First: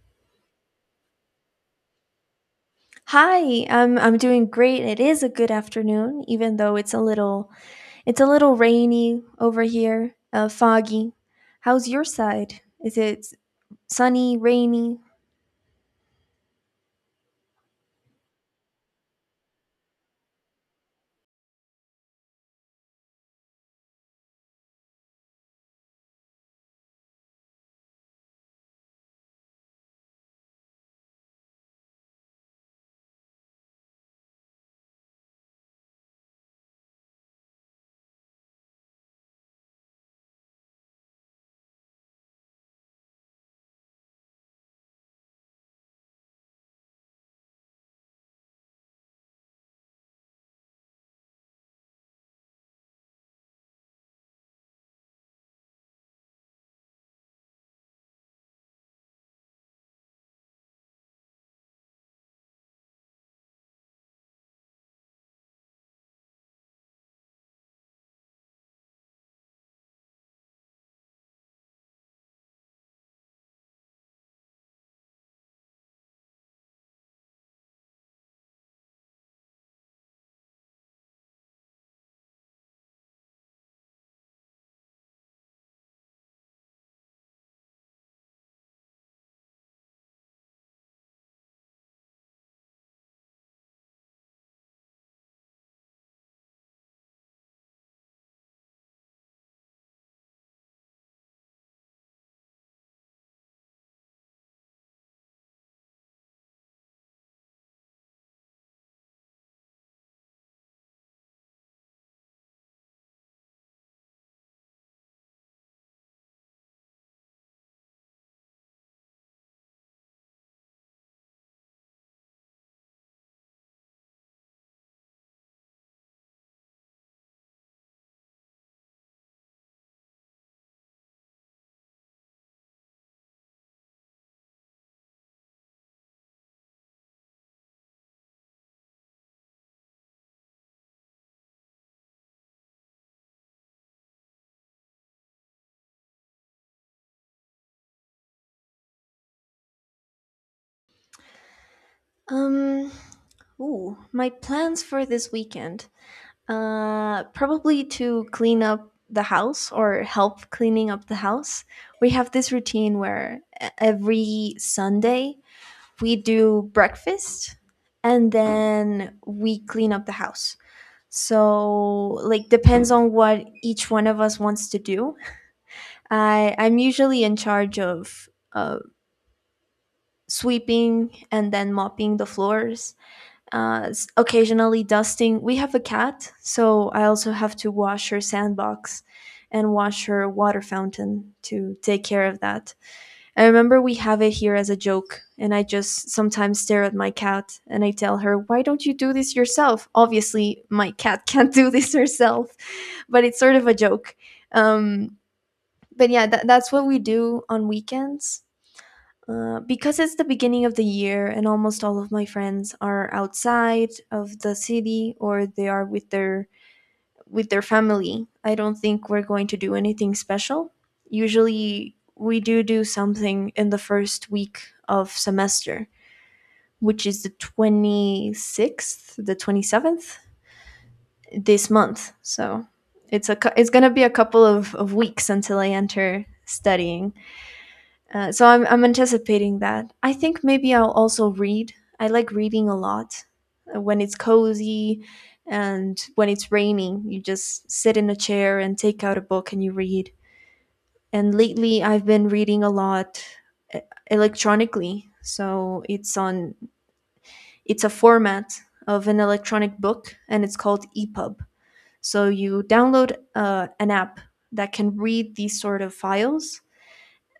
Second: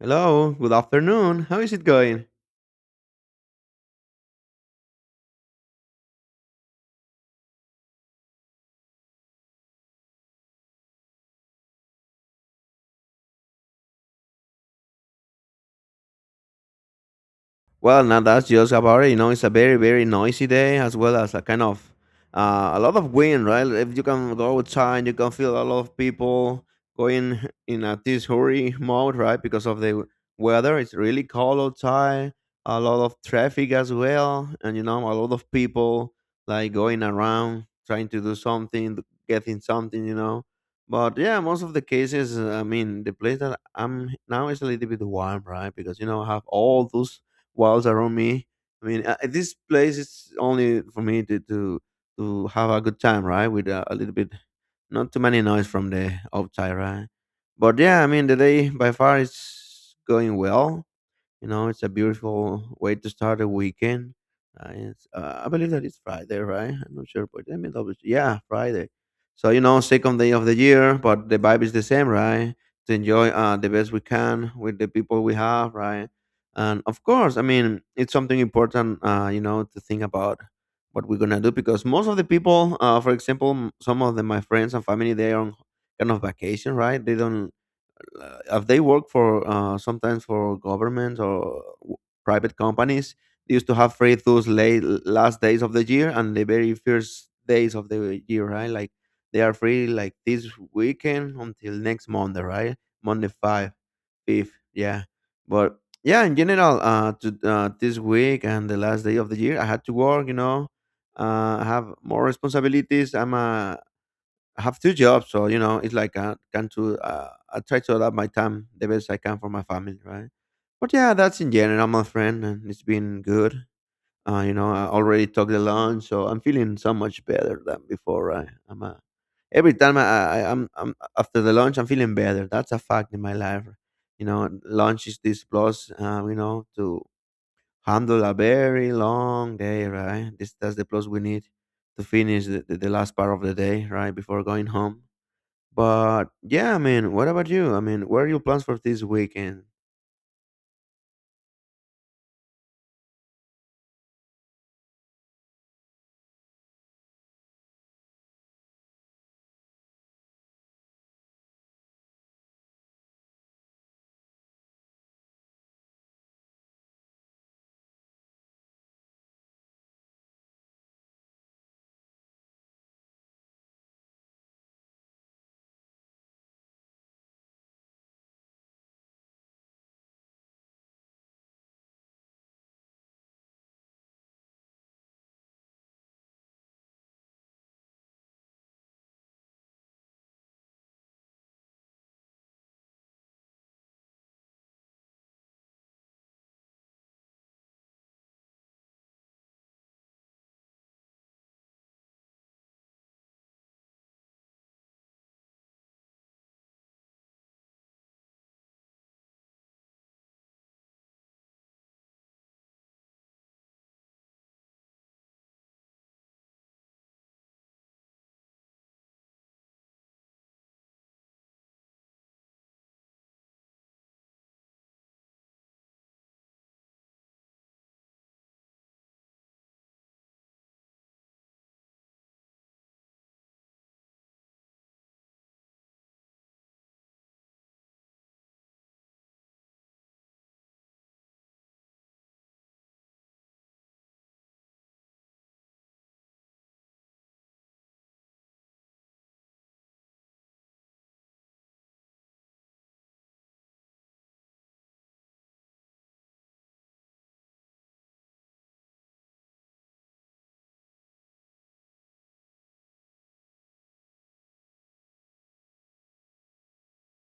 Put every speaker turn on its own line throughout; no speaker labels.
Hello, good afternoon. How is it going?
Hi, I'm doing great. It is a good afternoon, even though it's a little rainy over here, foggy. How's your side? Is it sunny, rainy?
Well, now that's just about it. You know, it's a very, very noisy day as well as a kind of a lot of wind, right? If you can go outside, you can feel a lot of people going in a this hurry mode, right? Because of the weather, it's really cold outside. A lot of traffic as well, and you know, a lot of people like going around trying to do something, getting something. But yeah, most of the cases, I mean, the place that I'm now is a little bit warm, right? Because I have all those walls around me. I mean, this place is only for me to have a good time, right? With a little bit, not too many noise from the outside, right? But yeah, I mean, the day by far is going well. You know, it's a beautiful way to start a weekend. I believe that it's Friday, right? I'm not sure, but let me double check. Yeah, Friday. So you know, second day of the year, but the vibe is the same, right? To enjoy the best we can with the people we have, right? And of course, I mean, it's something important, to think about what we're gonna do because most of the people, for example, some of my friends and family, they are on kind of vacation, right? They don't if they work for sometimes for governments or private companies. They used to have free those late last days of the year and the very first days of the year, right? Like they are free like this weekend until next Monday, right? Monday fifth, yeah. But yeah, in general, this week and the last day of the year I had to work, you know. I have more responsibilities. I have two jobs, so you know it's like I try to adapt my time the best I can for my family, right? But yeah, that's in general, my friend, and it's been good. You know, I already took the lunch, so I'm feeling so much better than before, right? I'm Every time I'm after the lunch, I'm feeling better. That's a fact in my life. You know, lunch is this plus, to handle a very long day, right? This That's the plus we need to finish the last part of the day, right, before going home. But yeah, I mean, what about you? I mean, what are your plans for this weekend?
Um, ooh, my plans for this weekend. Probably to clean up the house or help cleaning up the house. We have this routine where every Sunday we do breakfast and then we clean up the house. So, like, depends on what each one of us wants to do. I'm usually in charge of sweeping and then mopping the floors, occasionally dusting. We have a cat, so I also have to wash her sandbox and wash her water fountain, to take care of that. I remember we have it here as a joke, and I just sometimes stare at my cat and I tell her, "Why don't you do this yourself?" Obviously, my cat can't do this herself, but it's sort of a joke. Um, but yeah, that's what we do on weekends. Because it's the beginning of the year and almost all of my friends are outside of the city or they are with their family. I don't think we're going to do anything special. Usually, we do do something in the first week of semester, which is the 26th, the 27th this month. So, it's going to be a couple of weeks until I enter studying. So I'm anticipating that. I think maybe I'll also read. I like reading a lot when it's cozy and when it's raining. You just sit in a chair and take out a book and you read. And lately I've been reading a lot uh, electronically. So it's a format of an electronic book, and it's called EPUB. So you download an app that can read these sort of files,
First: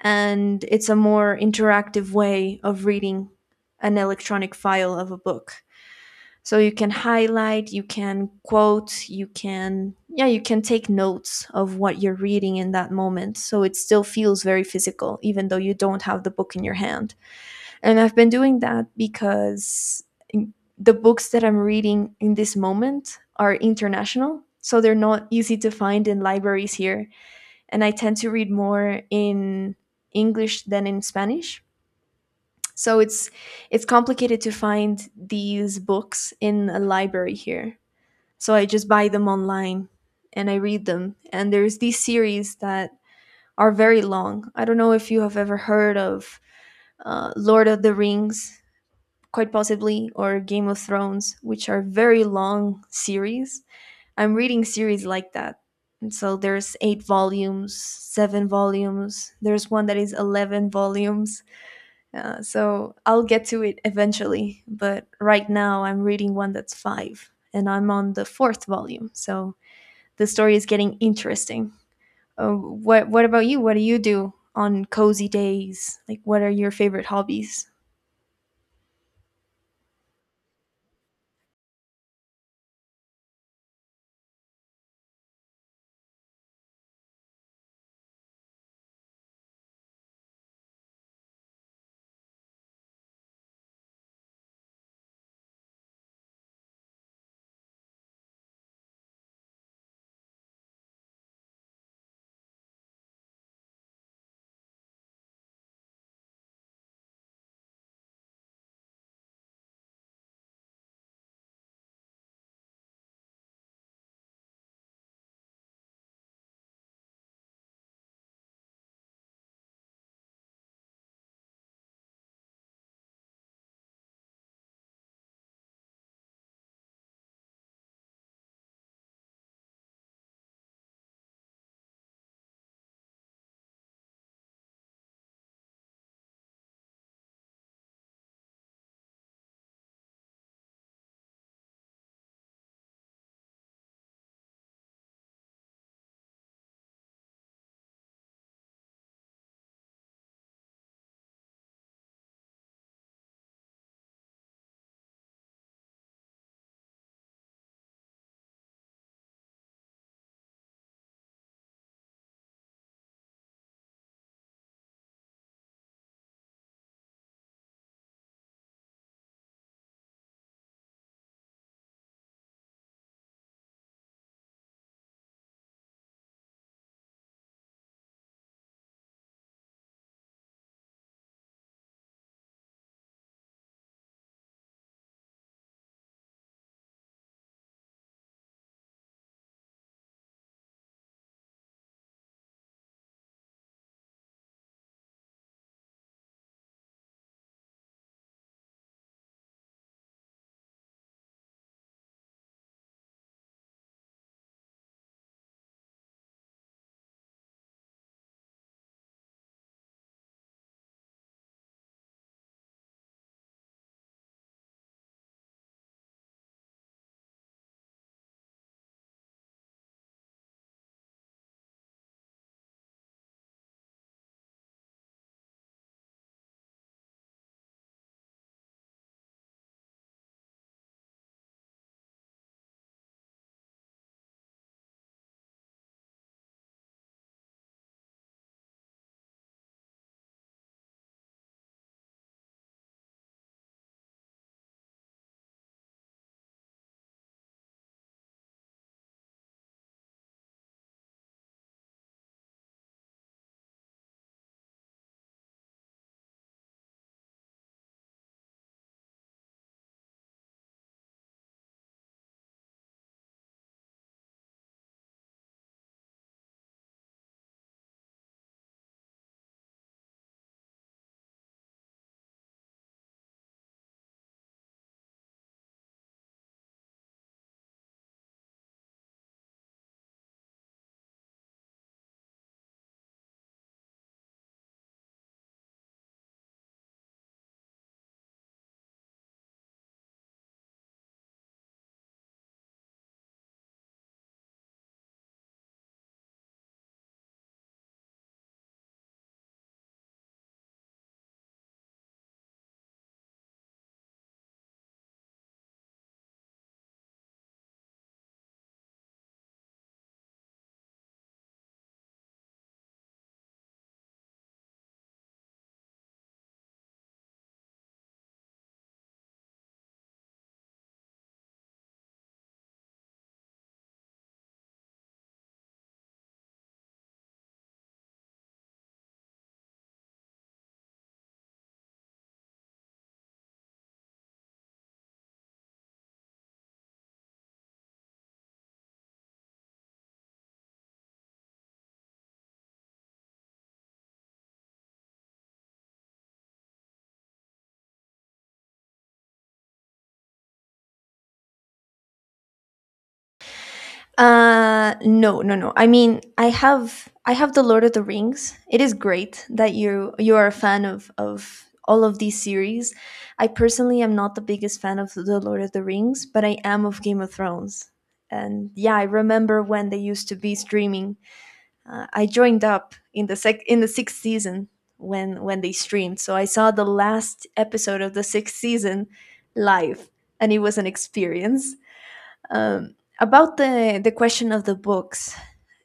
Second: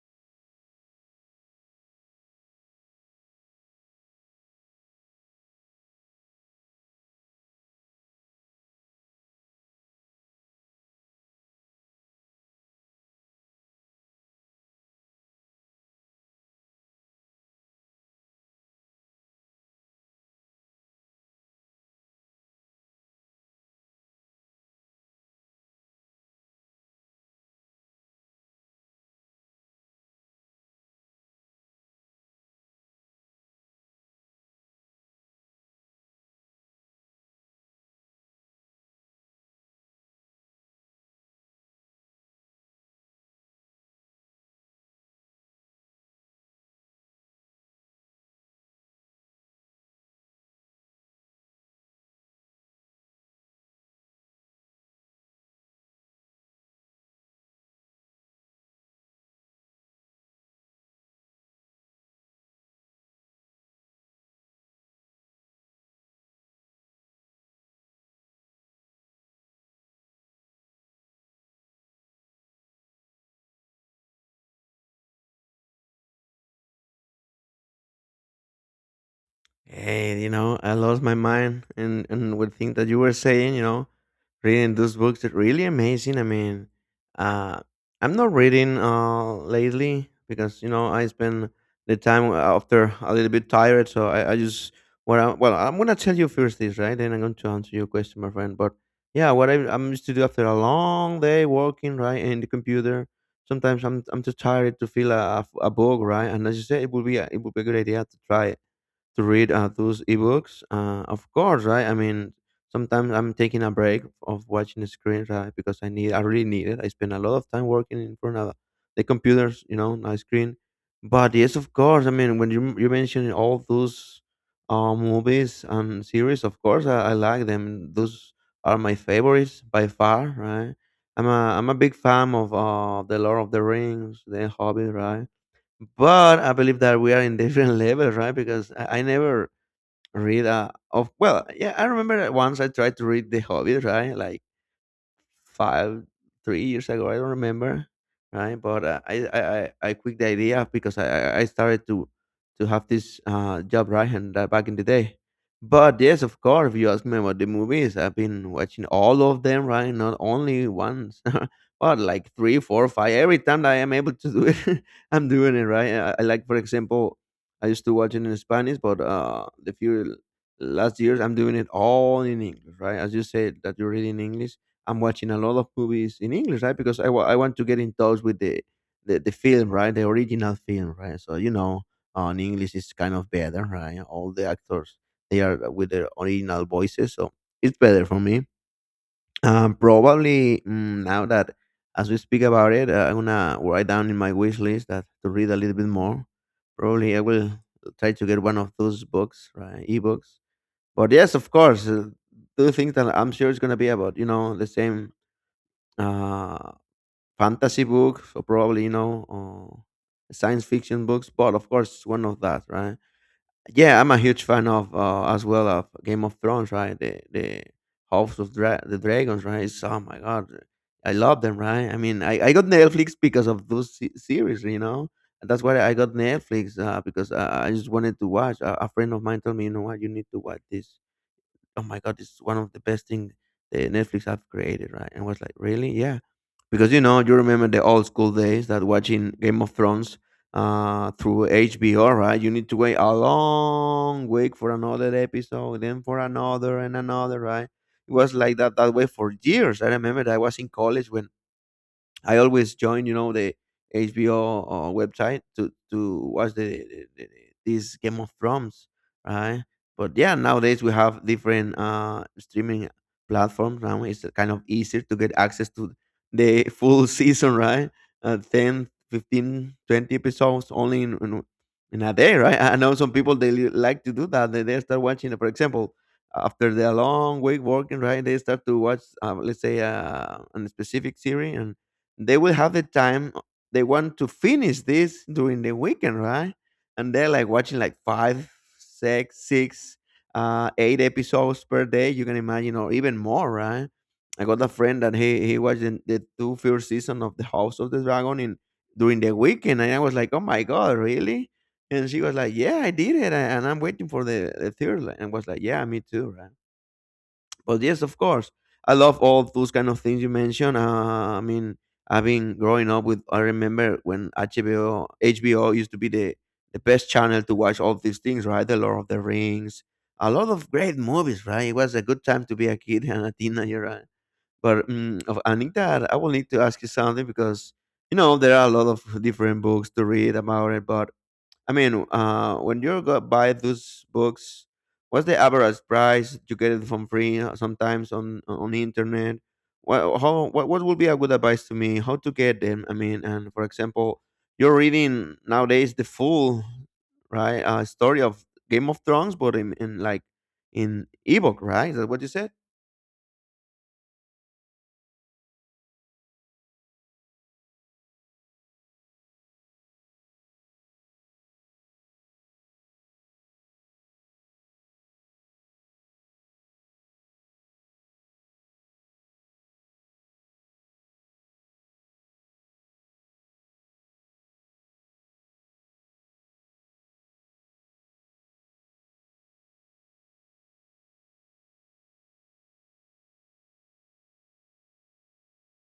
and it's a more interactive way of reading an electronic file of a book. So you can highlight, you can quote, you can, yeah, you can take notes of what you're reading in that moment. So it still feels very physical, even though you don't have the book in your hand. And I've been doing that because the books that I'm reading in this moment are international. So they're not easy to find in libraries here, and I tend to read more in English than in Spanish. So it's complicated to find these books in a library here. So I just buy them online and I read them. And there's these series that are very long. I don't know if you have ever heard of Lord of the Rings, quite possibly, or Game of Thrones, which are very long series. I'm reading series like that. And so there's eight volumes, seven volumes. There's one that is 11 volumes. So I'll get to it eventually. But right now I'm reading one that's five, and I'm on the fourth volume. So the story is getting interesting. What about you? What do you do on cozy days? Like, what are your favorite hobbies?
Hey, you know, I lost my mind and with thing that you were saying, reading those books are really amazing. I mean, uh, I'm not reading lately because you know I spend the time after a little bit tired, so I just well I'm gonna tell you first this, right? Then I'm going to answer your question, my friend. But yeah, I'm used to do after a long day working right in the computer, sometimes I'm too tired to feel a book, right? And as you said, it would be a good idea to try to read those ebooks. Of course, right? I mean, sometimes I'm taking a break of watching the screen, right? Because I need, I really need it. I spend a lot of time working in front of the computers, you know, my screen. But yes, of course. I mean, when you mentioned all those movies and series, of course, I like them. Those are my favorites by far, right? I'm a big fan of the Lord of the Rings, the Hobbit, right? But I believe that we are in different levels, right? Because I never read. Of well, yeah, I remember that once I tried to read The Hobbit, right? Like five, 3 years ago. I don't remember, right? But I quit the idea because I started to have this job, right? And back in the day. But yes, of course, if you ask me about the movies, I've been watching all of them, right? Not only once, but like three, four, five. Every time that I am able to do it, I'm doing it, right? I like, for example, I used to watch it in Spanish, but the few last years I'm doing it all in English, right? As you said that you read in English, I'm watching a lot of movies in English, right? Because I want to get in touch with the film, right? The original film, right? So you know, in English is kind of better, right? All the actors they are with their original voices, so it's better for me. Probably now that as we speak about it, I'm gonna write down in my wish list that to read a little bit more. Probably I will try to get one of those books, right? Ebooks. But yes, of course, do things that I'm sure it's gonna be about, the same uh, fantasy books or probably or science fiction books, but of course it's one of that, right? Yeah, I'm a huge fan of, as well, of Game of Thrones, right? The House of the Dragons, right? Oh my god, I love them, right? I mean, I got Netflix because of those series, you know. And that's why I got Netflix, because I just wanted to watch a, friend of mine told me, you know what, you need to watch this, oh my god, it's one of the best thing the Netflix have created, right? And I was like, really? Yeah, because you know you remember the old school days that watching Game of Thrones through HBO, right? You need to wait a long week for another episode, then for another and another, right? It was like that way for years. I remember that I was in college when I always join, you know, the HBO website to watch the these Game of Thrones, right? But yeah, nowadays we have different streaming platforms. Now it's kind of easier to get access to the full season, right? 10, 15, 20 episodes only in a day, right? I know some people they like to do that. They start watching, for example, after their long week working, right? They start to watch, let's say, a specific series and they will have the time they want to finish this during the weekend, right? And they're like watching like five six eight episodes per day, you can imagine, or even more, right? I got a friend that he watched the two first season of the House of the Dragon in during the weekend, and I was like, oh my god, really? And she was like, yeah, I did it and I'm waiting for the third one, and I was like, yeah, me too, right? But yes, of course, I love all those kind of things you mentioned. I mean, I've been growing up with. I remember when HBO used to be the best channel to watch all these things, right? The Lord of the Rings, a lot of great movies, right? It was a good time to be a kid and a teenager, right? But I think I will need to ask you something because you know there are a lot of different books to read about it. But I mean, when you go buy those books, what's the average price you get it from free sometimes on the internet? What would be a good advice to me? How to get them? I mean, and for example, you're reading nowadays the full right story of Game of Thrones, but in ebook, right? Is that what you said?
Uh, no. I mean, I have the Lord of the Rings. It is great that you are a fan of all of these series. I personally am not the biggest fan of the Lord of the Rings, but I am of Game of Thrones. And yeah, I remember when they used to be streaming. I joined up in the sec in the sixth season, when they streamed. So I saw the last episode of the sixth season live, and it was an experience. About the question of the books,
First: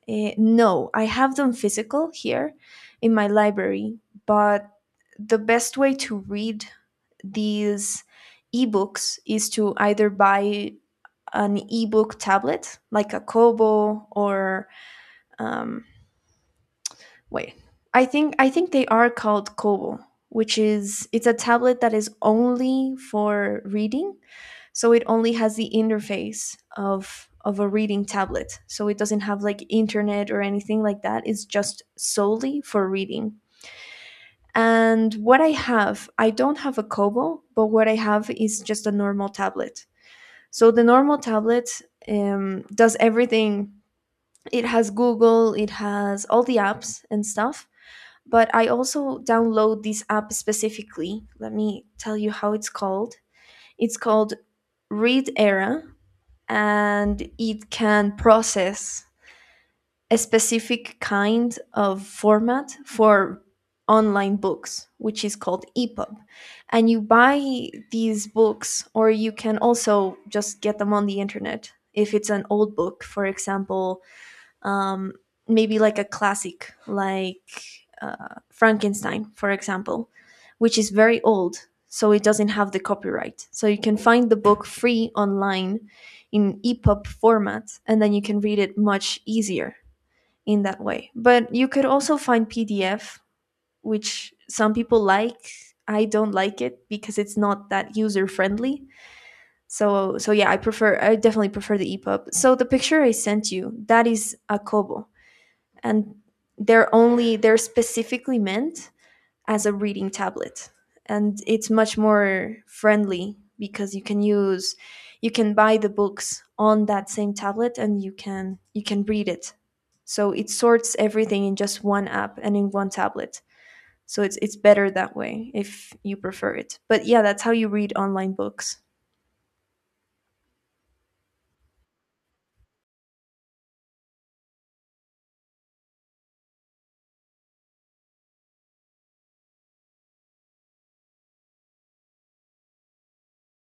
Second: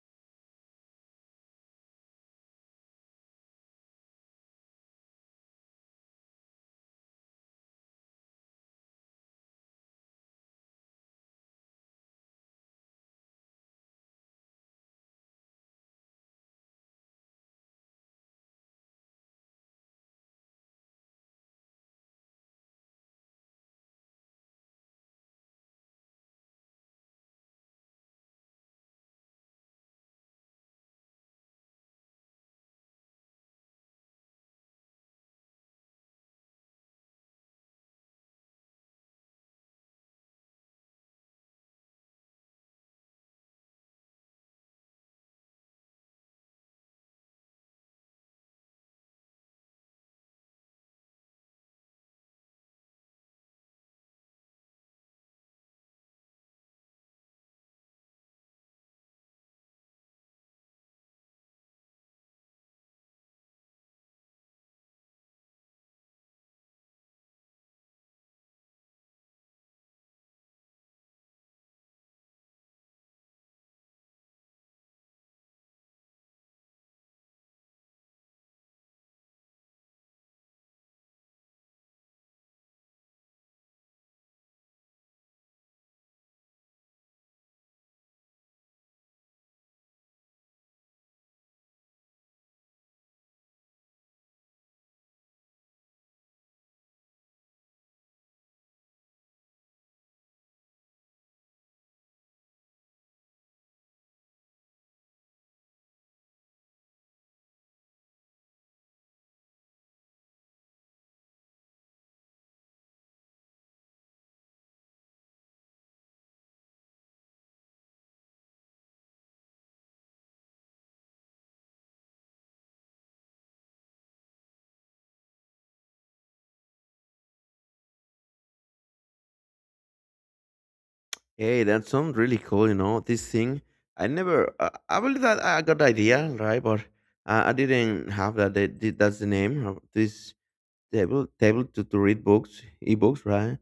eh, no, I have them physical here in my library, but the best way to read these ebooks is to either buy an ebook tablet like a Kobo or um, wait, I think they are called Kobo, which is, it's a tablet that is only for reading, so it only has the interface of a reading tablet, so it doesn't have like internet or anything like that. It's just solely for reading. And what I have, I don't have a Kobo, but what I have is just a normal tablet. So the normal tablet, does everything. It has Google, it has all the apps and stuff, but I also download this app specifically. Let me tell you how it's called. It's called Read Era, and it can process a specific kind of format for online books, which is called EPUB. And you buy these books, or you can also just get them on the internet. If it's an old book, for example, um, maybe like a classic like Frankenstein, for example, which is very old, so it doesn't have the copyright. So you can find the book free online in EPUB format, and then you can read it much easier in that way. But you could also find PDF, which some people like. I don't like it because it's not that user friendly. So yeah, I definitely prefer the EPUB. So the picture I sent you, that is a Kobo, and they're specifically meant as a reading tablet, and it's much more friendly because you can buy the books on that same tablet, and you can read it. So it sorts everything in just one app and in one tablet. So it's better that way if you prefer it. But yeah, that's how you read online books.
Hey, that's some really cool, this thing. I never, I believe that I got the idea, right? But I didn't have that. That's the name of this table to read books, ebooks, right?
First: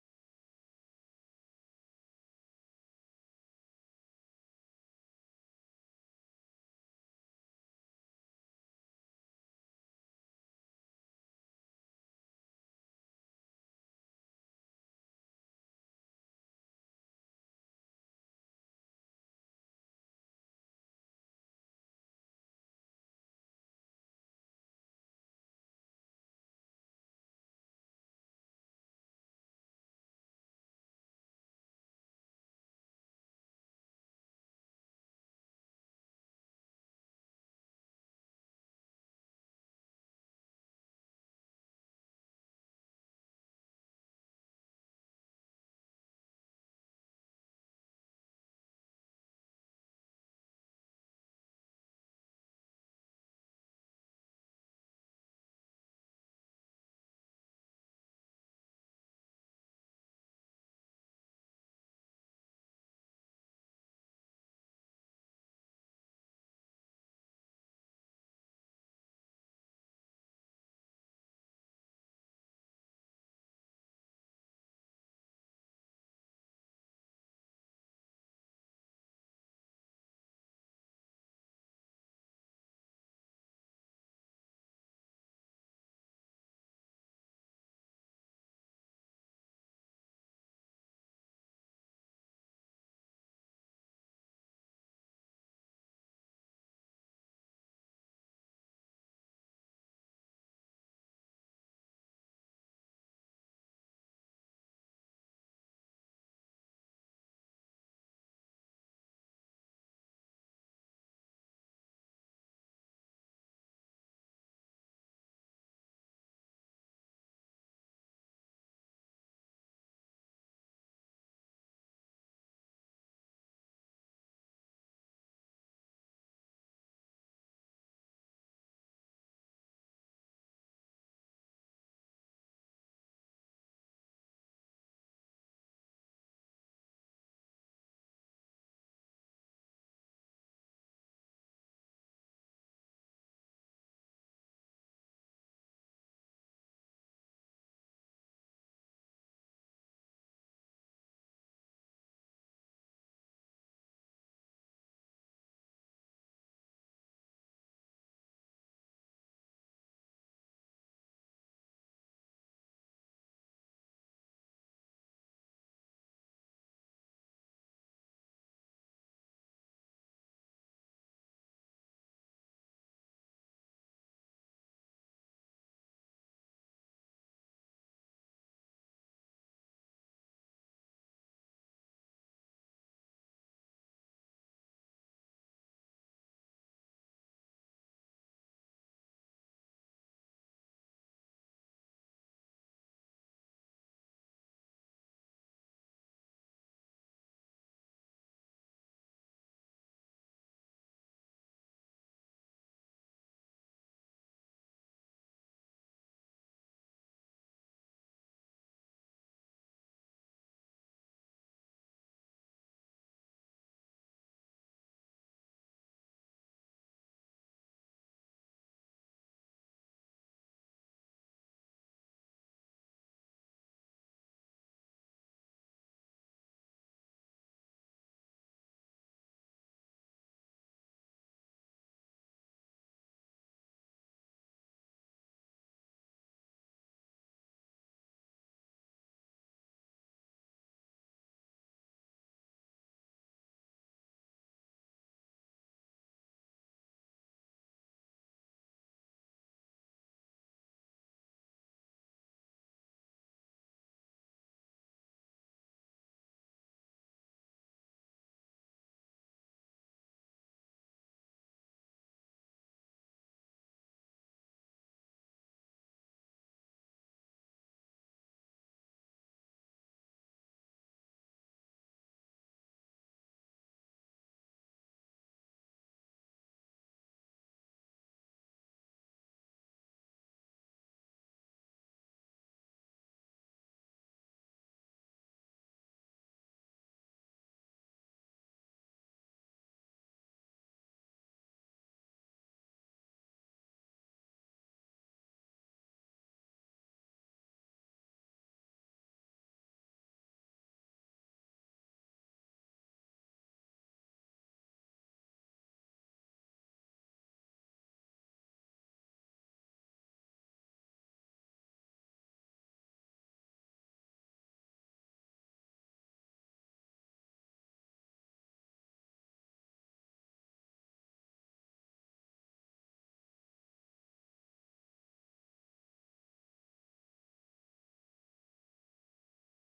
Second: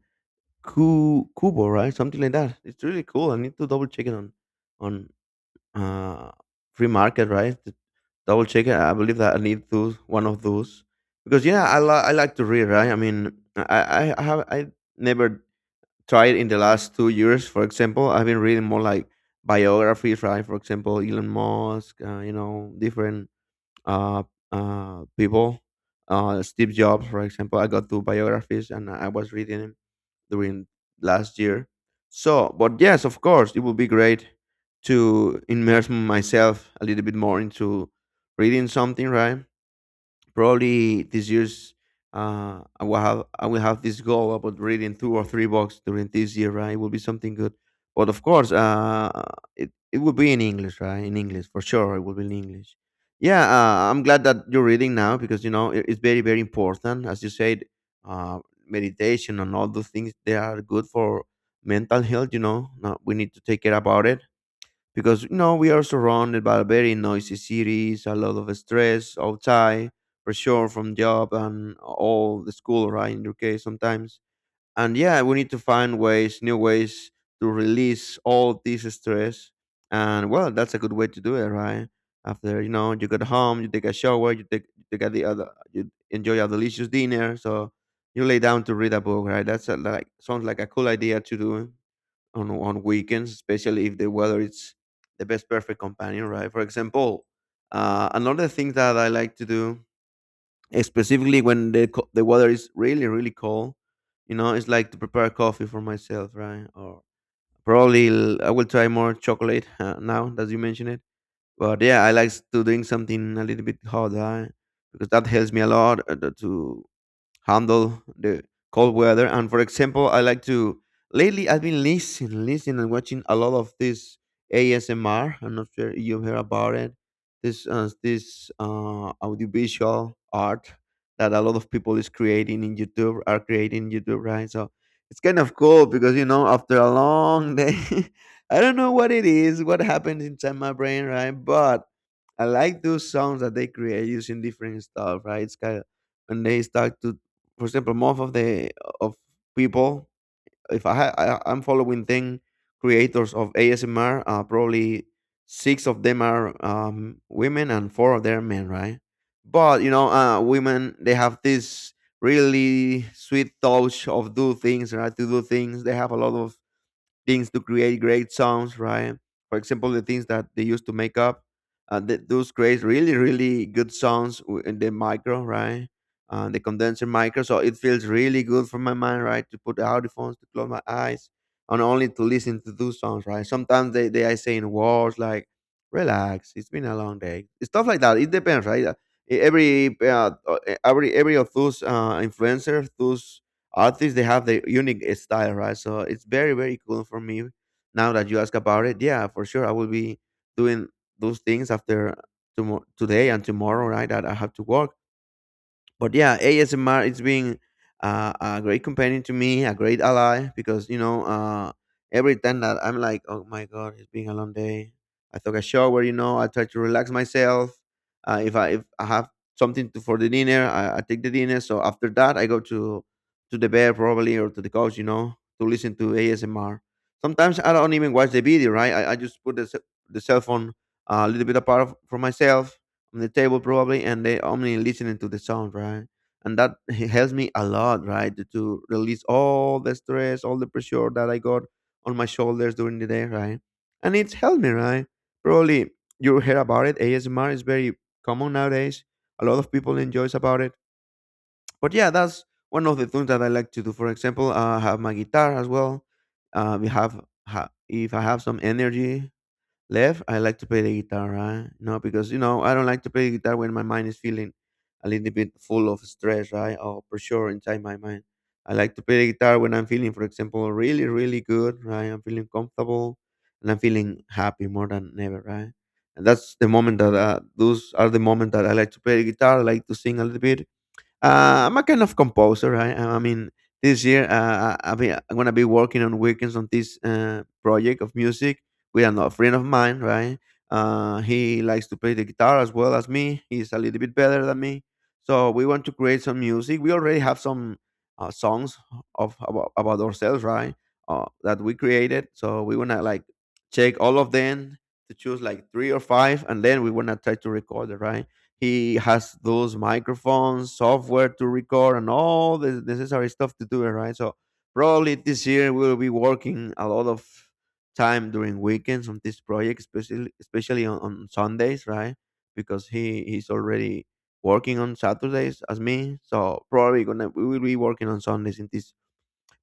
Kubo, right? Something like that. It's really cool. I need to double check it on uh, Free Market, right? To double check it. I believe that I need those, one of those. Because, yeah, I like to read, right? I mean, I never tried in the last 2 years. For example, I've been reading more like biographies, right? For example, Elon Musk, different uh, people. Steve Jobs, for example, I got two biographies and I was reading them during last year. So, but yes, of course, it would be great to immerse myself a little bit more into reading something, right? Probably this year's I will have this goal about reading two or three books during this year. Right, it will be something good. But of course, it will be in English, right? In English for sure, it will be in English. Yeah, I'm glad that you're reading now because it's very, very important. As you said, uh, meditation and all those things, they are good for mental health. Now we need to take care about it, because we are surrounded by very noisy cities, a lot of stress outside, pressure from job and all the school, right? In your case, sometimes, and yeah, we need to find ways, new ways to release all this stress, and well, that's a good way to do it, right? After you get home, you take a shower, you get the other, you enjoy a delicious dinner, so you lay down to read a book, right? Like sounds like a cool idea to do on weekends, especially if the weather is the best perfect companion, right? For example, another thing that I like to do, specifically when the weather is really, really cold. It's like to prepare coffee for myself, right? Or probably I will try more chocolate, now that you mention it. But yeah, I like to drink something a little bit hot, right? Because that helps me a lot, to handle the cold weather. And for example, I like to lately I've been listening and watching a lot of this ASMR. I'm not sure you heard about it. This audiovisual art that a lot of people is creating in YouTube are creating in YouTube, right? So it's kind of cool because after a long day, I don't know what it is, what happens inside my brain, right? But I like those songs that they create using different stuff, right? It's kind of when they start to, for example, most of the of people. If I, ha- I I'm following 10 creators of ASMR, probably six of them are women and four of them are men, right? But women, they have this really sweet touch of do things, right, to do things they have a lot of things to create great songs, right? For example, the things that they used to make up, those create really, really good songs in the micro, right? The condenser micro, so it feels really good for my mind, right? To put the headphones, to close my eyes, and only to listen to those songs, right? Sometimes they are saying words like "relax," "it's been a long day," stuff like that. It depends, right? E- Every uh, uh, every of those influencers, those artists, they have their unique style, right? So it's very, very cool for me now that you ask about it. Yeah, for sure I will be doing those things after tomorrow, today and tomorrow, right, that I have to work. But yeah, ASMR, it's been a great companion to me, a great ally, because every time that I'm like, "Oh my God, it's been a long day," I took a shower. You know, I try to relax myself. If I have something for the dinner, I take the dinner, so after that I go to the bed, probably, or to the couch, to listen to ASMR. Sometimes I don't even watch the video, right? I just put the cell phone, a little bit apart for myself on the table probably, and they only listening to the sound, right? And that helps me a lot, right, to release all the stress, all the pressure that I got on my shoulders during the day, right? And it's helped me, right? Probably you hear about it. ASMR is very common nowadays. A lot of people enjoys about it. But yeah, that's one of the things that I like to do. For example, I have my guitar as well. Uh, we have ha- if I have some energy left, I like to play the guitar, right? No, because I don't like to play guitar when my mind is feeling a little bit full of stress, right? Or pressure inside my mind. I like to play the guitar when I'm feeling, for example, really, really good, right? I'm feeling comfortable, and I'm feeling happy more than ever, right? And that's the moment that those are the moment that I like to play the guitar. I like to sing a little bit, I'm a kind of composer, right? I mean, this year, I'm gonna be working on weekends on this project of music with another friend of mine, right? He likes to play the guitar as well as me. He's a little bit better than me, so we want to create some music. We already have some songs of about ourselves, right? That we created. So we wanna like check all of them to choose like three or five, and then we wanna try to record it, right? He has those microphones, software to record, and all the necessary stuff to do it, right? So probably this year we'll be working a lot of time during weekends on this project, especially on, Sundays, right? Because he's already working on Saturdays as me, so probably gonna we will be working on Sundays in this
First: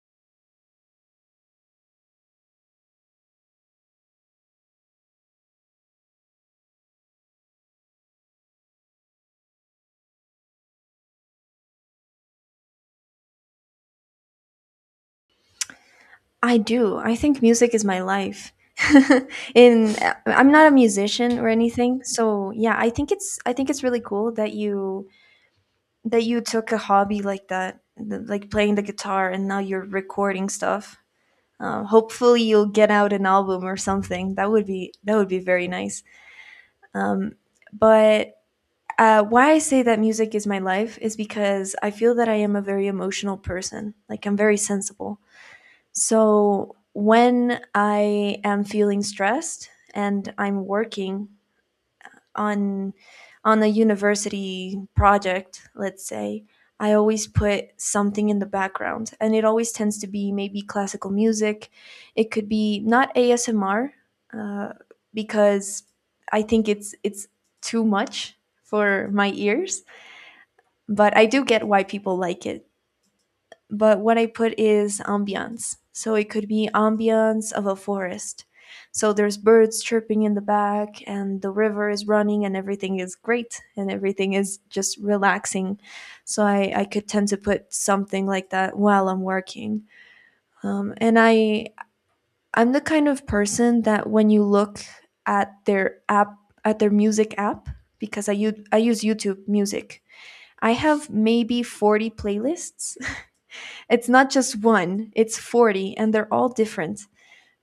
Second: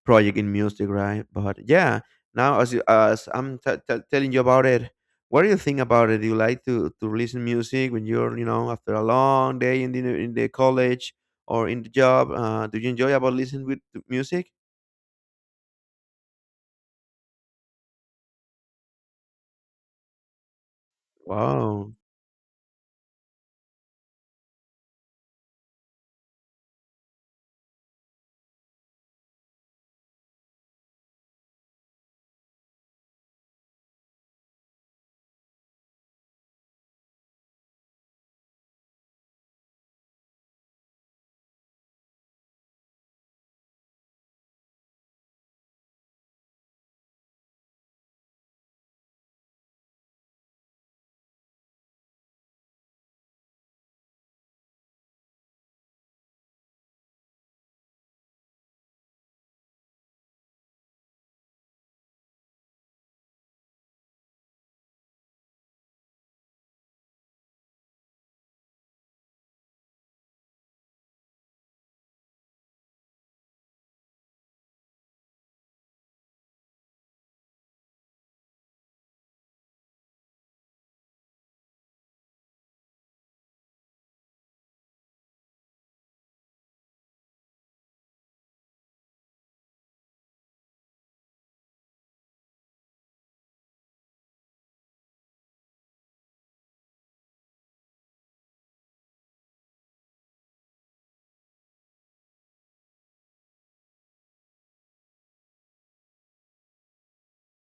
project in music, right? But yeah, now as I'm telling you about it, what do you think about it? Do you like to listen music when you're you know after a long day in the college or in the job? Do you enjoy about listening with to music?
I do. I think music is my life. In I'm not a musician or
Wow.
anything, so yeah, I think it's really cool that you took a hobby like that, like playing the guitar, and now you're recording stuff. Hopefully, you'll get out an album or something. That would be very nice. But why I say that music is my life is because I feel that I am a very emotional person. Like, I'm very sensible. So when I am feeling stressed and I'm working on on a university project, let's say, I always put something in the background, and it always tends to be maybe classical music. It could be not ASMR, uh, because I think it's too much for my ears, but I do get why people like it. But what I put is ambiance. So it could be ambiance of a forest. So there's birds chirping in the back, and the river is running, and everything is great, and everything is just relaxing. So I could tend to put something like that while I'm working. And I'm the kind of person that when you look at their app, at their music app, because I use YouTube Music. I have maybe 40 playlists. It's not just one, it's 40, and they're all different.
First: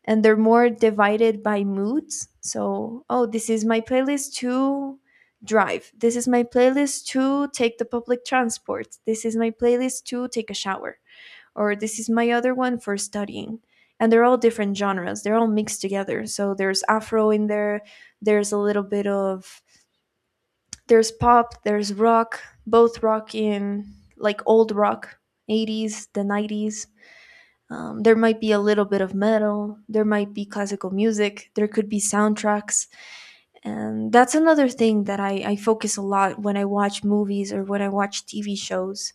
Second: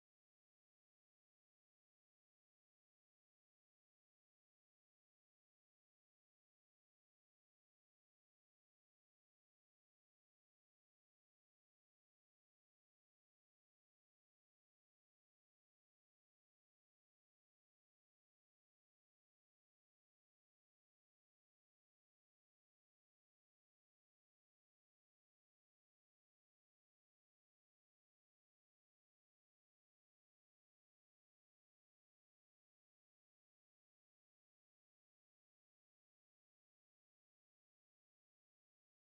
And they're more divided by moods. So, oh, this is my playlist to drive. This is my playlist to take the public transport. This is my playlist to take a shower. Or this is my other one for studying. And they're all different genres. They're all mixed together. So there's afro in there, there's a little bit of there's pop, there's rock, both rock in, like, old rock, 80s, the 90s, there might be a little bit of metal, there might be classical music, there could be soundtracks. And that's another thing that I focus a lot when I watch movies or when I watch TV shows.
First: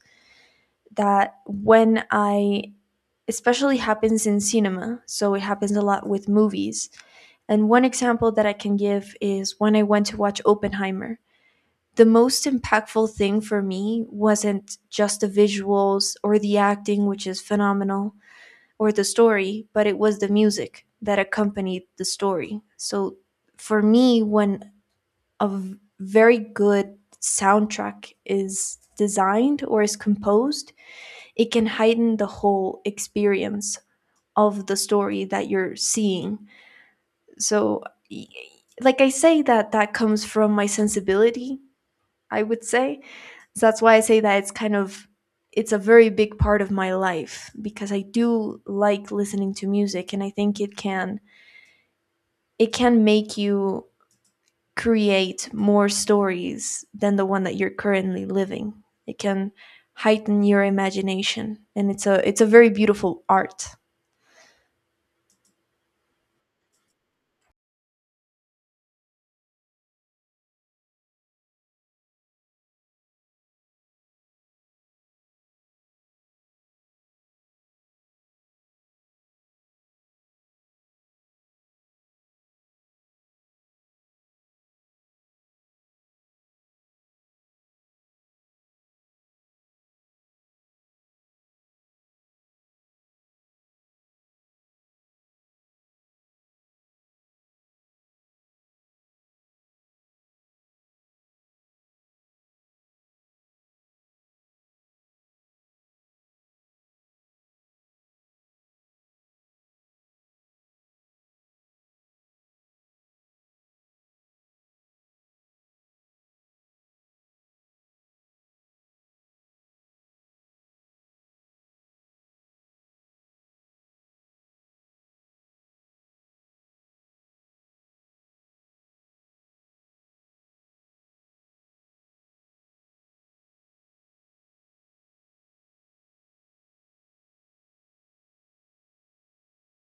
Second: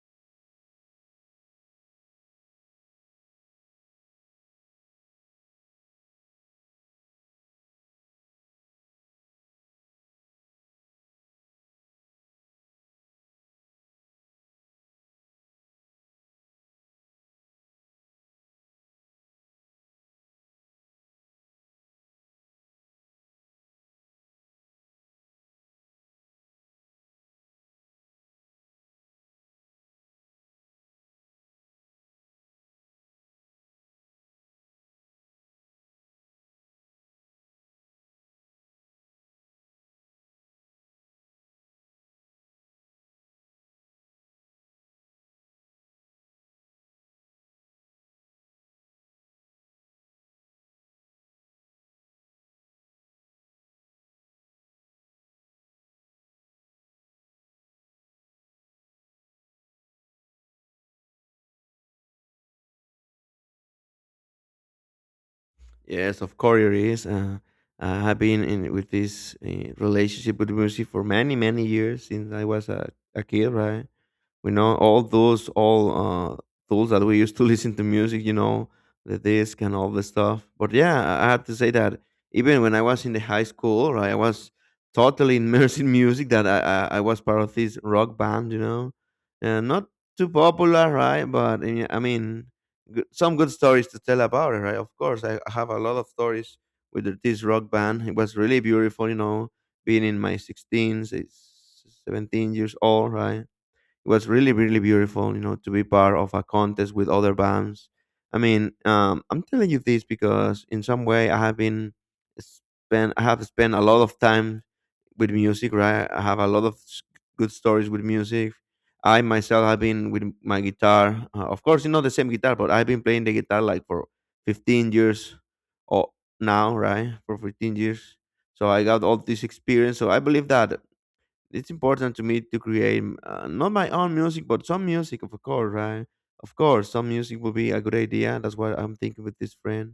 That when I, especially happens in cinema, so it happens a lot with movies. And one example that I can give is when I went to watch Oppenheimer. The most impactful thing for me wasn't just the visuals or the acting, which is phenomenal, or the story, but it was the music that accompanied the story. So for me, when a very good soundtrack is designed or is composed, it can heighten the whole experience of the story that you're seeing. So, like, I say that that comes from my sensibility, I would say. So that's why I say that it's kind of it's a very big part of my life, because I do like listening to music, and I think it can make you create more stories than the one that you're currently living. It can heighten your imagination, and it's a very beautiful art.
Yes, of course it is. I have been in with this relationship with music for many, many years, since I was a kid, right? We know all those all tools that we use to listen to music, the disc and all the stuff. But yeah, I have to say that even when I was in the high school, right, I was totally immersed in music, that I was part of this rock band, and not too popular, right? But I mean, some good stories to tell about it, right? Of course I have a lot of stories with this rock band. It was really beautiful, being in my 16s, it's 17 years old, right? It was really, really beautiful, you know, to be part of a contest with other bands. I mean, I'm telling you this because in some way I have been spent, I have spent a lot of time with music, right? I have a lot of good stories with music. I myself have been with my guitar. Of course, it's not the same guitar, but I've been playing the guitar like for 15 years or now, right? For 15 years. So I got all this experience. So I believe that it's important to me to create, not my own music, but some music, of course, right? Of course, some music will be a good idea. That's what I'm thinking with this friend.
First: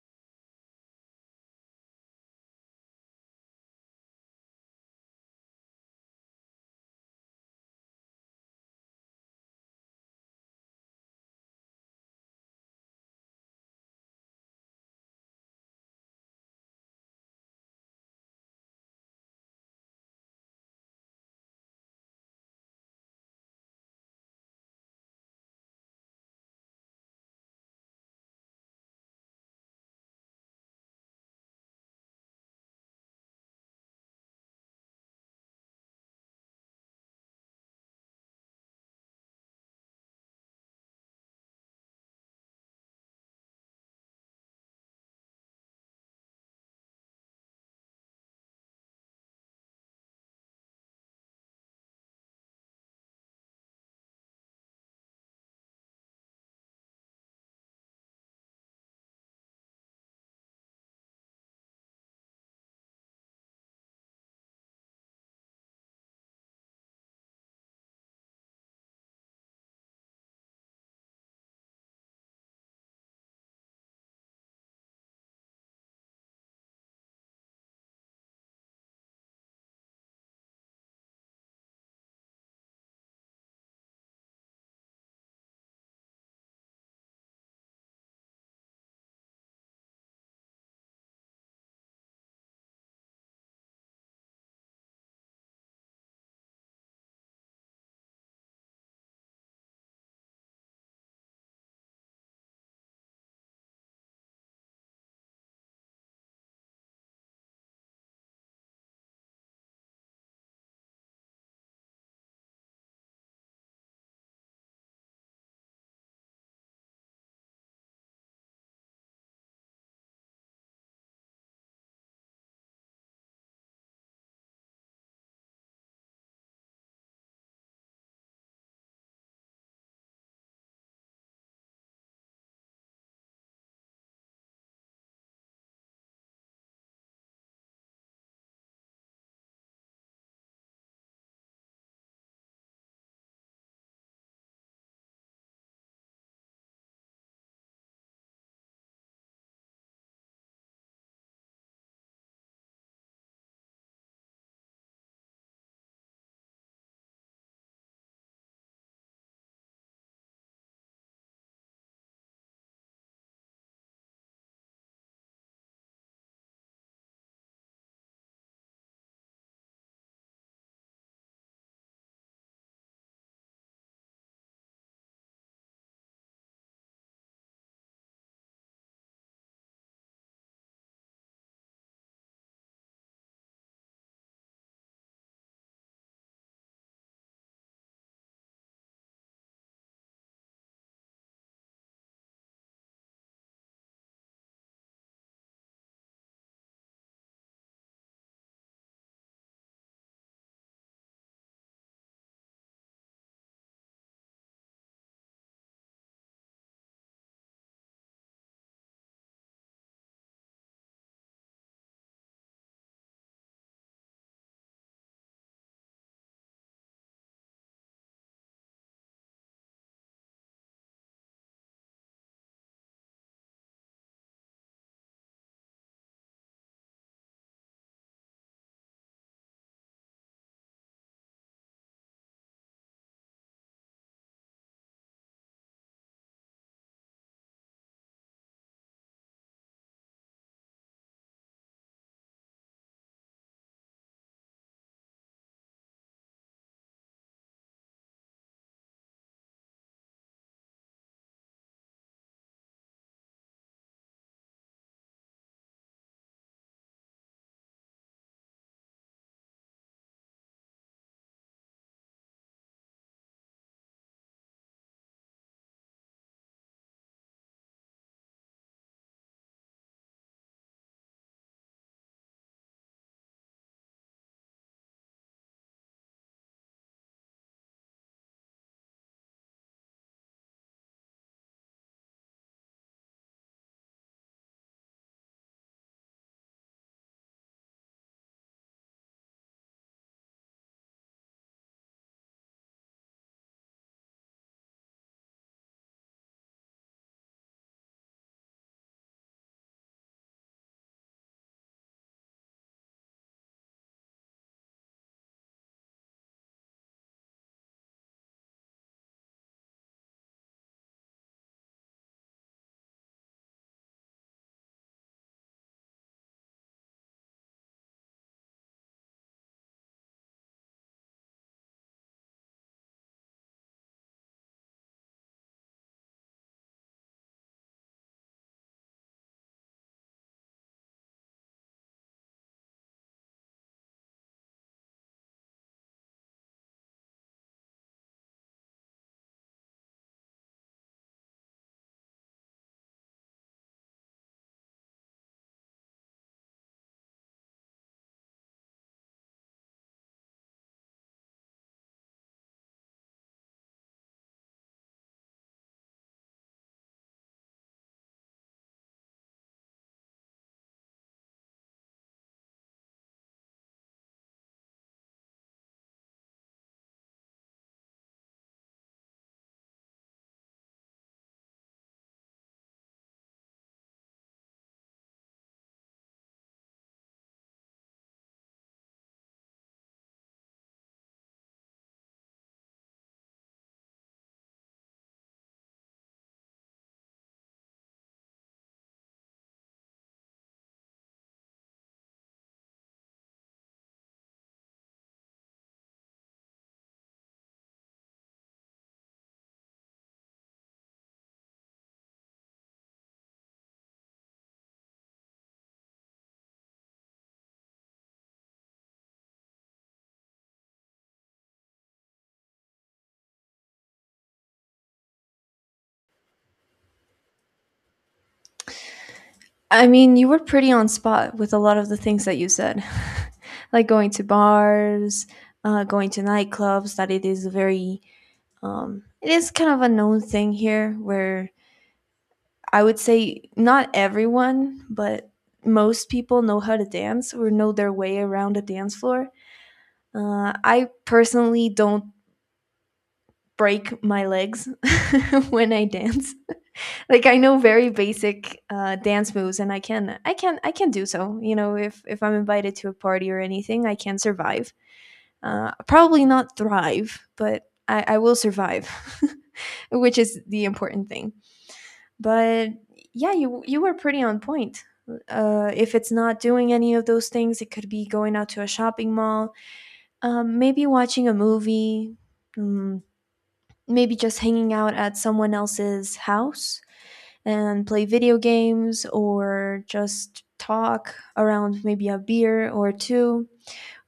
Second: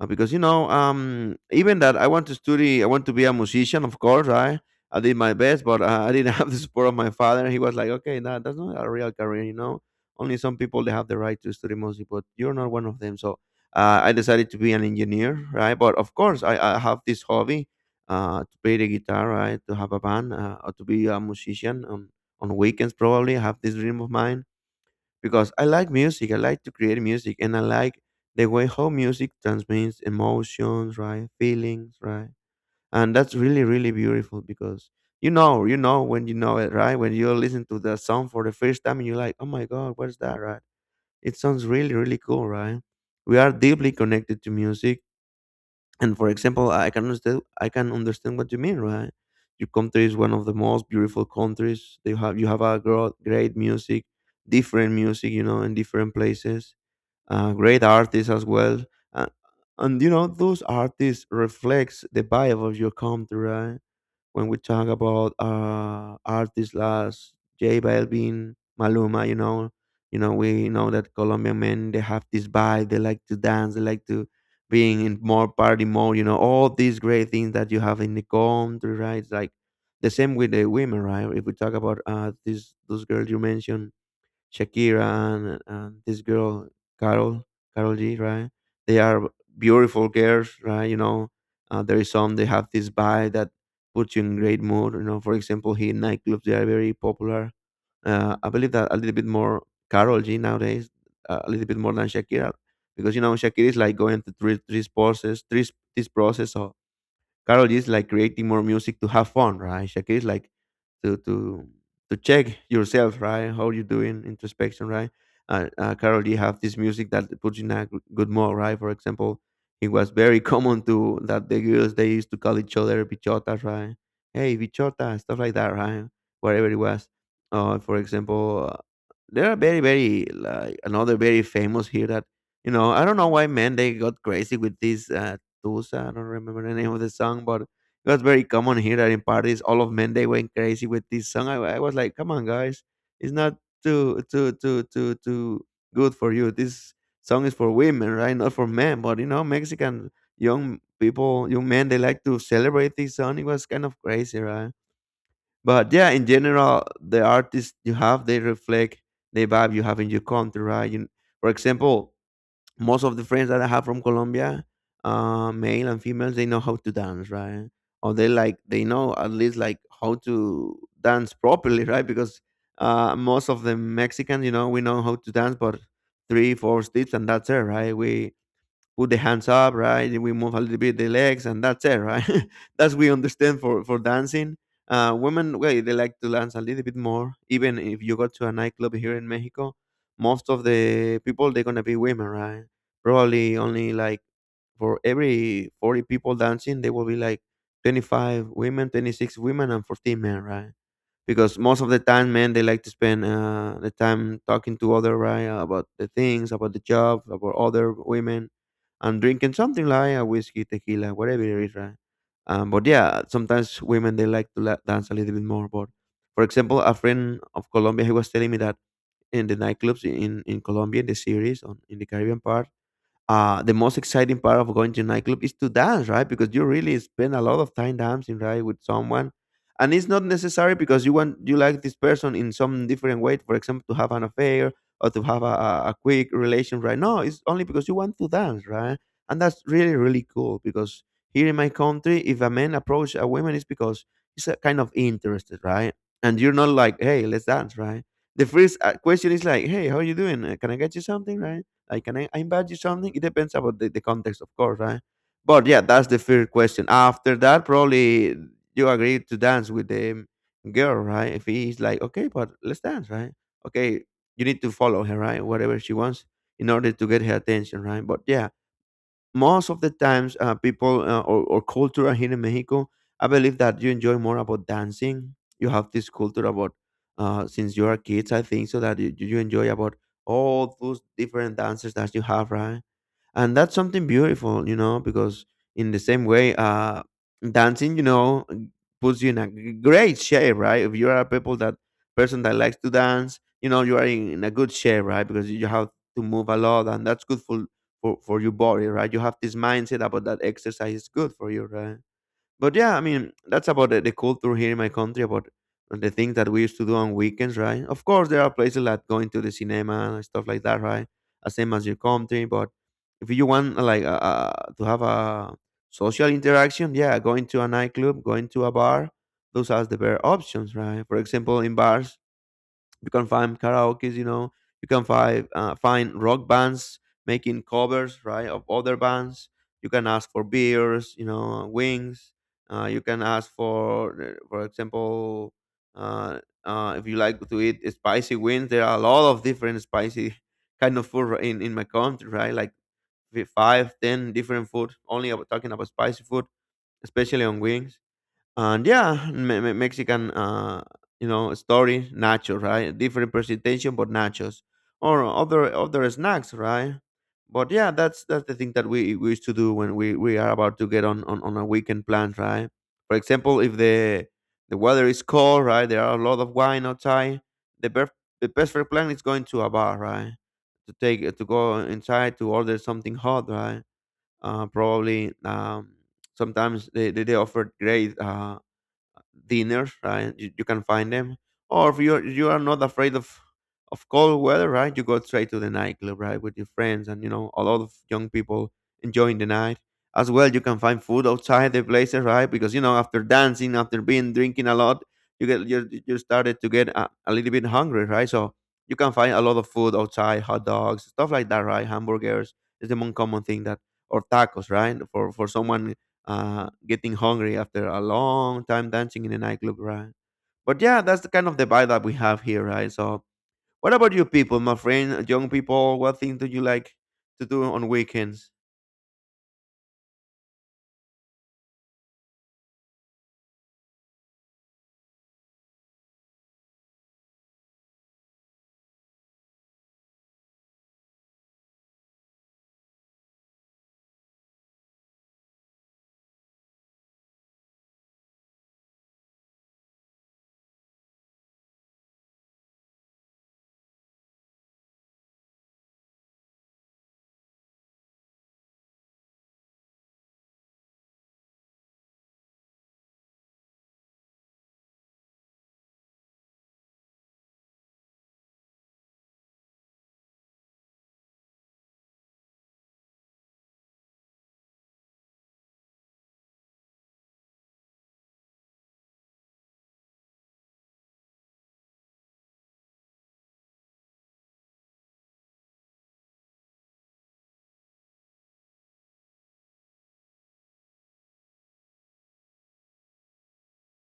Because even that I want to study, I want to be a musician, of course. I did my best, but I didn't have the support of my father. He was like, "Okay, no, that's not a real career, you know. Only some people they have the right to study music, but you're not one of them." So I decided to be an engineer, right? But of course, I have this hobby, to play the guitar, right? To have a band, or to be a musician on weekends. Probably I have this dream of mine because I like music. I like to create music, and I like the way how music transmits emotions, right? Feelings, right? And that's really, really beautiful because you know when you know it, right? When you listen to the song for the first time, and you're like, "Oh my God, what is that?" Right? It sounds really, really cool, right? We are deeply connected to music and for example, I can understand what you mean, right? Your country is one of the most beautiful countries. They have you have a great music, different music, you know, in different places. Great artists as well, uh, and you know those artists reflects the vibe of your country, right? When we talk about artists like J Balvin, Maluma, you know, we know that Colombian men they have this vibe, they like to dance, they like to being in more party mode, you know, all these great things that you have in the country, right? It's like the same with the women, right? If we talk about these those girls you mentioned, Shakira and this girl Carol Carol G, right? They are beautiful girls, right? You know, there is some they have this vibe that puts you in great mood. You know, for example, here in nightclubs they are very popular. I believe that a little bit more Carol G nowadays, a little bit more than Shakira, because you know Shakira is like going through three process, three this process of. Carol is like creating more music to have fun, right? Shakira is like to to to check yourself, right? How you doing introspection, right? Carol D have this music that puts you in a good mood, right? For example, it was very common to that the girls they used to call each other bichotas, right? Hey, bichota, stuff like that, right? Whatever it was. For example, there are very, very like another very famous here that you know I don't know why men they got crazy with this Tusa. I don't remember the name of the song, but it was very common here that in parties all of men they went crazy with this song. I was like, come on, guys, it's not too good for you. This song is for women, right? Not for men. But you know, Mexican young people, young men, they like to celebrate this song. It was kind of crazy, right? But yeah, in general, the artists you have they reflect the vibe you have in your country, right? You, for example, most of the friends that I have from Colombia, male and females, they know how to dance, right? Or they know at least like how to dance properly, right? Because most of the Mexicans, you know, we know how to dance, but three, four steps and that's it, right? We put the hands up, right? We move a little bit the legs, and that's it, right? That's we understand for dancing. Women, well, they like to dance a little bit more. Even if you go to a nightclub here in Mexico, most of the people they're gonna be women, right? Probably only like for every 40 people dancing, there will be like 25 women, 26 women, and 14 men, right? Because most of the time, men they like to spend the time talking to other right about the things, about the job, about other women, and drinking something like a whiskey, tequila, whatever it is, right? But yeah, sometimes women they like to dance a little bit more. But for example, a friend of Colombia, he was telling me that in the nightclubs in Colombia, in the series on in the Caribbean part, the most exciting part of going to nightclub is to dance, right? Because you really spend a lot of time dancing, right, with someone, and it's not necessary because you like this person in some different way. For example, to have an affair or to have a, a quick relation, right? No, it's only because you want to dance, right? And that's really really cool because here in my country, if a man approach a woman, it's because he's a kind of interested, right? And you're not like, hey, let's dance, right? The first question is like, hey, how are you doing? Can I get you something, right? I can I invite you something? It depends about the context, of course, right? But yeah, that's the first question. After that, probably you agree to dance with the girl, right? If he's like, okay, but let's dance, right? Okay, you need to follow her, right? Whatever she wants in order to get her attention, right? But yeah, most of the times people or culture here in Mexico, I believe that you enjoy more about dancing. You have this culture about since you are kids, I think so that you enjoy about all those different dances that you have, right? And that's something beautiful, you know, because in the same way dancing, you know, puts you in a great shape, right? If you are a people that person that likes to dance, you know you are in a good shape, right? Because you have to move a lot and that's good for for your body, right? You have this mindset about that exercise is good for you, right? But yeah, I mean, that's about the culture here in my country, about the things that we used to do on weekends, right? Of course, there are places like going to the cinema and stuff like that, right? The same as your country, but if you want to have a social interaction, yeah, going to a nightclub, going to a bar, those are the better options, right? For example, in bars, you can find karaoke's, you know. You can find rock bands making covers, right, of other bands. You can ask for beers, you know, wings. You can ask for example, uh, if you like to eat spicy wings. There are a lot of different spicy kind of food in my country, right? Like five, ten different food. Only about talking about spicy food, especially on wings. And yeah, Mexican, you know, story nachos, right? Different presentation, but nachos or other snacks, right? But yeah, that's the thing that we used to do when we are about to get on a weekend plan, right? For example, if the weather is cold, right, there are a lot of wine outside. The best the best for plan is going to a bar, right? To go inside to order something hot, right? Probably sometimes they offer great dinners, right? You can find them. Or if you are not afraid of cold weather, right? You go straight to the nightclub, right, with your friends, and you know a lot of young people enjoying the night as well. You can find food outside the places, right? Because you know after dancing, after being drinking a lot, you get you started to get a little bit hungry, right? So you can find a lot of food outside, hot dogs, stuff like that, right? Hamburgers is the most common thing that or tacos, right? For someone getting hungry after a long time dancing in a nightclub, right? But yeah, that's the kind of the vibe that we have here, right? So, what about you people, my friend, young people? What thing do you like to do on weekends?
I mean, you were pretty on spot with a lot of the things that you said. Like, going to bars, going to nightclubs, that it is a very it is kind of a known thing here where I would say not everyone, but most people know how to dance or know their way around a dance floor. I personally don't break my legs when I dance. Like I know very basic dance moves, and I can do so. You know, if I'm invited to a party or anything, I can survive. Probably not thrive, but I will survive, which is the important thing. But yeah, you were pretty on point. If it's not doing any of those things, it could be going out to a shopping mall, maybe watching a movie, mm, maybe just hanging out at someone else's house and play video games, or just talk around maybe a beer or two,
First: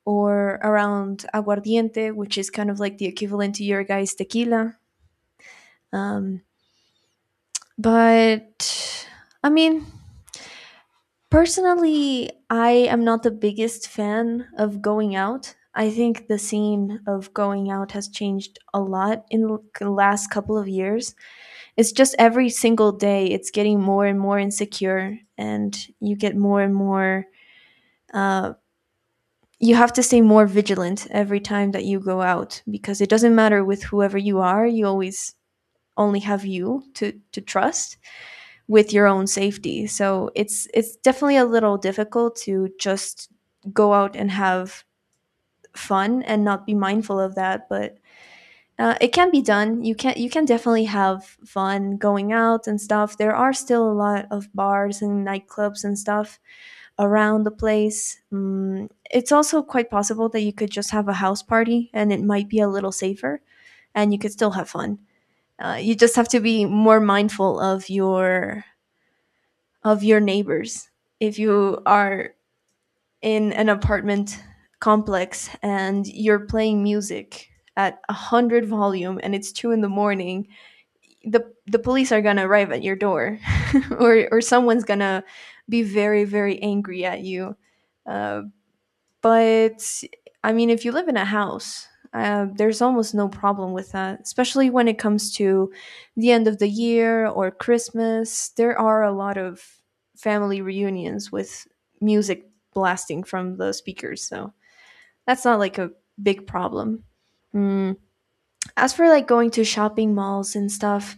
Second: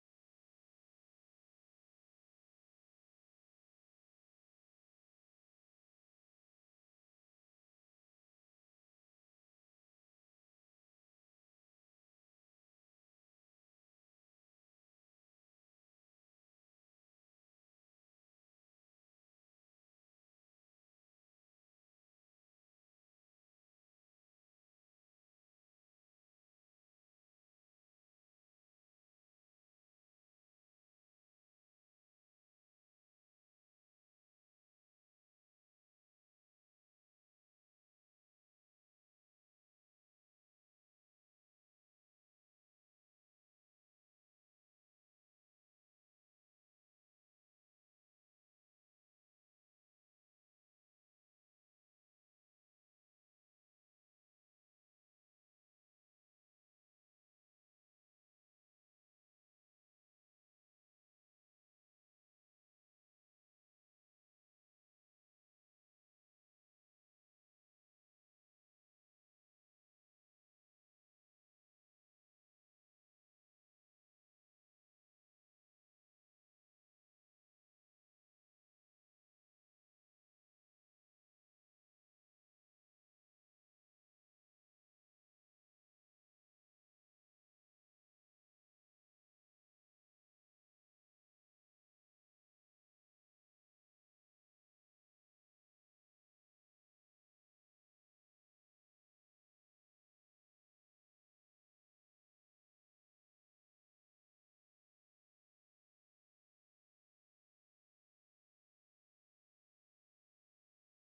or around aguardiente, which is kind of like the equivalent to your guys tequila. um, but I mean, Personally, I am not the biggest fan of going out. I think the scene of going out has changed a lot in the last couple of years. It's just every single day it's getting more and more insecure, and you get more and more. Uh, you have to stay more vigilant every time that you go out, because it doesn't matter with whoever you are, you always only have you to trust with your own safety. So it's definitely a little difficult to just go out and have fun and not be mindful of that, but it can be done. You can, you can definitely have fun going out and stuff. There are still a lot of bars and nightclubs and stuff around the place. Mm, it's also quite possible that you could just have a house party, and it might be a little safer, and you could still have fun. You just have to be more mindful of your neighbors if you are in an apartment complex and you're playing music at a hundred volume and it's two in the morning, the police are gonna arrive at your door, or someone's gonna be very very angry at you. uh, but if you live in a house, there's almost no problem with that, especially when it comes to the end of the year or Christmas. There are a lot of family reunions with music blasting from the speakers, so that's not like a big problem. Mm. As for like going to shopping malls and stuff,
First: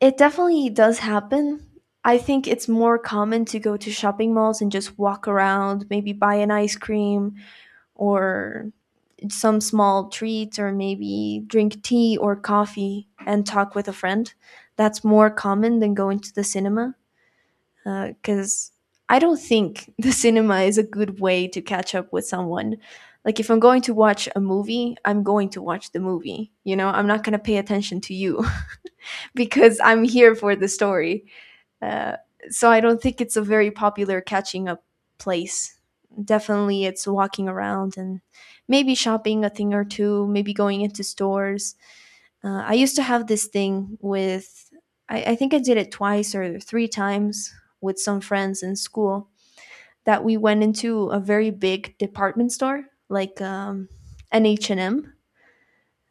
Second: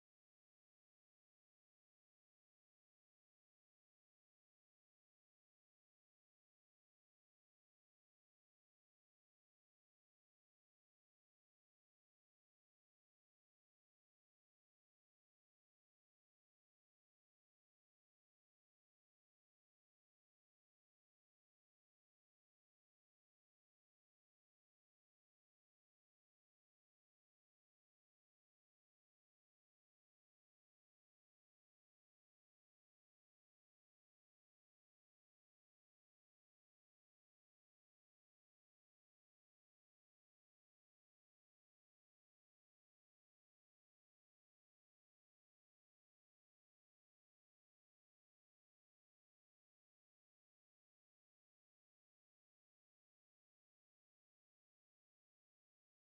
it definitely does happen. I think it's more common to go to shopping malls and just walk around, maybe buy an ice cream or some small treats, or maybe drink tea or coffee and talk with a friend. That's more common than going to the cinema, because I don't think the cinema is a good way to catch up with someone. Like, if I'm going to watch a movie, I'm going to watch the movie. You know, I'm not going to pay attention to you because I'm here for the story. Uh, so I don't think it's a very popular catching up place. Definitely, it's walking around and maybe shopping a thing or two, maybe going into stores. I used to have this thing with, I think I did it twice or three times with some friends in school, that we went into a very big department store, like an H&M,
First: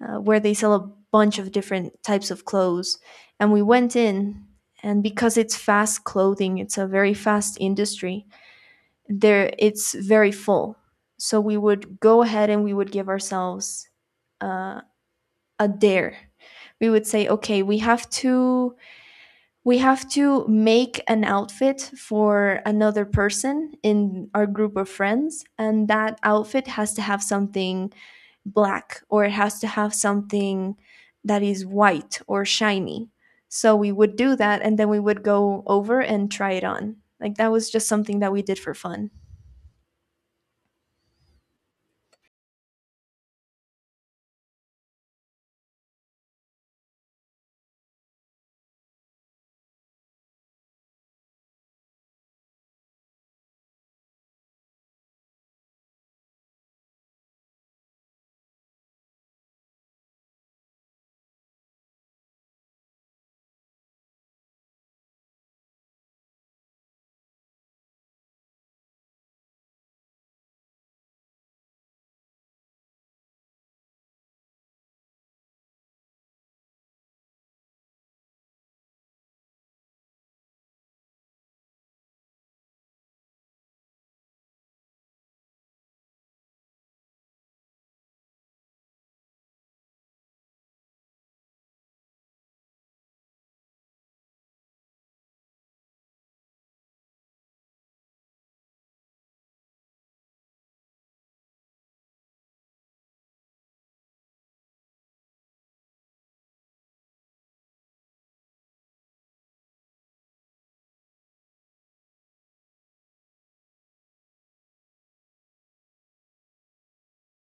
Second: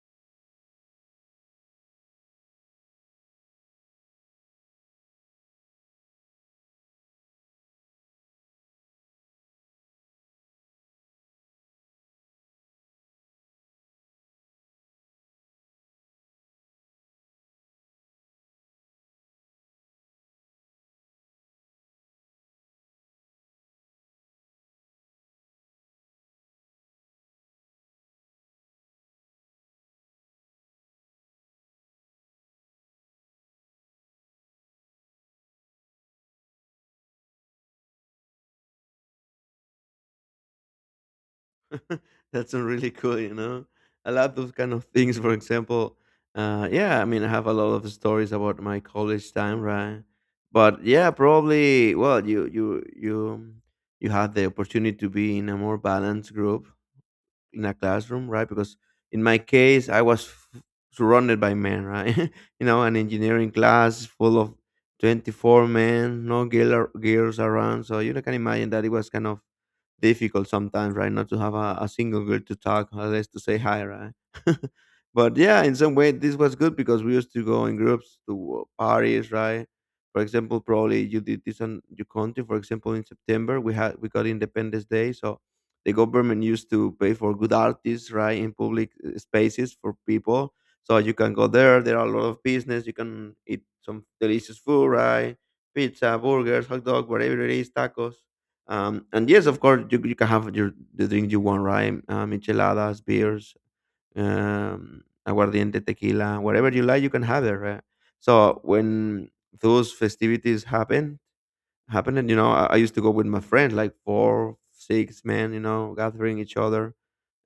where they sell a bunch of different types of clothes. And we went in, and because it's fast clothing, it's a very fast industry. There, it's very full. So we would go ahead and we would give ourselves uh, a dare. We would say, okay, we have to make an outfit for another person in our group of friends, and that outfit has to have something black, or it has to have something that is white or shiny. So we would do that and then we would go over and try it on. Like that was just something that we did for fun.
That's really cool, you know. I love those kind of things. For example, yeah, I mean, I have a lot of stories about my college time, right? But yeah, probably. Well, you had the opportunity to be in a more balanced group, in a classroom, right? Because in my case, I was surrounded by men, right? You know, an engineering class full of 24 men, no girls around. So you know, can imagine that it was kind of difficult sometimes, right? Not to have a single girl to talk, or less to say hi, right? But yeah, in some way, this was good because we used to go in groups to parties, right? For example, probably you did this on your country. For example, in September, we got Independence Day, so the government used to pay for good artists, right, in public spaces for people. So you can go there. There are a lot of business. You can eat some delicious food, right? Pizza, burgers, hot dog, whatever it is, tacos. And yes, of course, you can have your the drink you want, right? Micheladas, beers, aguardiente, tequila, whatever you like, you can have it, right? So when those festivities happen, and you know, I used to go with my friends, like four, six men, you know, gathering each other,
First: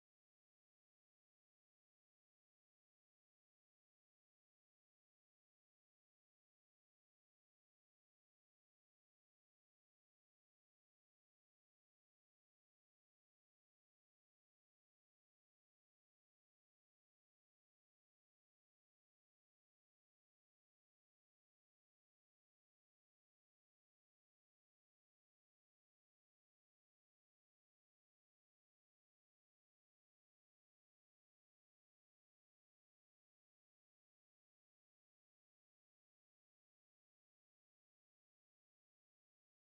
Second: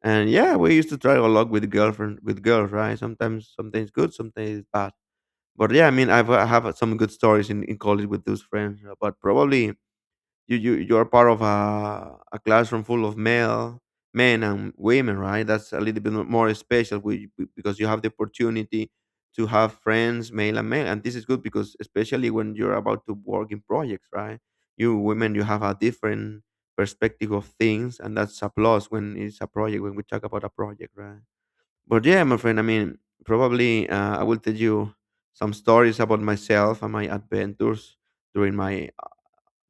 and yeah, we used to try a lot with girls, right? Sometimes, sometimes good, sometimes bad. But yeah, I mean, I have some good stories in college with those friends, but probably you're part of a classroom full of male men and women, right? That's a little bit more special because you have the opportunity to have friends male and male, and this is good because especially when you're about to work in projects, right? You women you have a different perspective of things, and that's a plus when it's a project when we talk about a project, right? But yeah, my friend, I mean, probably I will tell you some stories about myself and my adventures during my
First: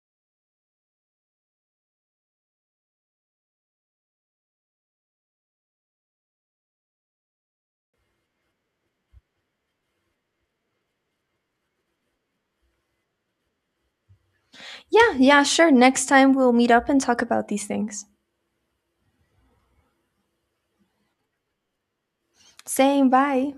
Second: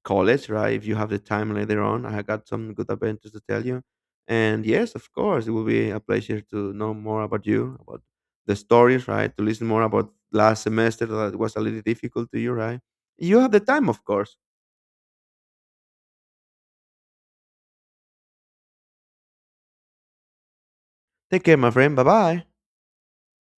college, right? If you have the time later on, I got some good adventures to tell you. And yes, of course, it will be a pleasure to know more about you, about the stories, right? To listen more about last semester that was a little difficult to you, right? You have the time, of course.
Yeah, yeah, sure. Next time we'll meet up and talk about these things.
Take care, my friend. Bye bye.
Saying bye.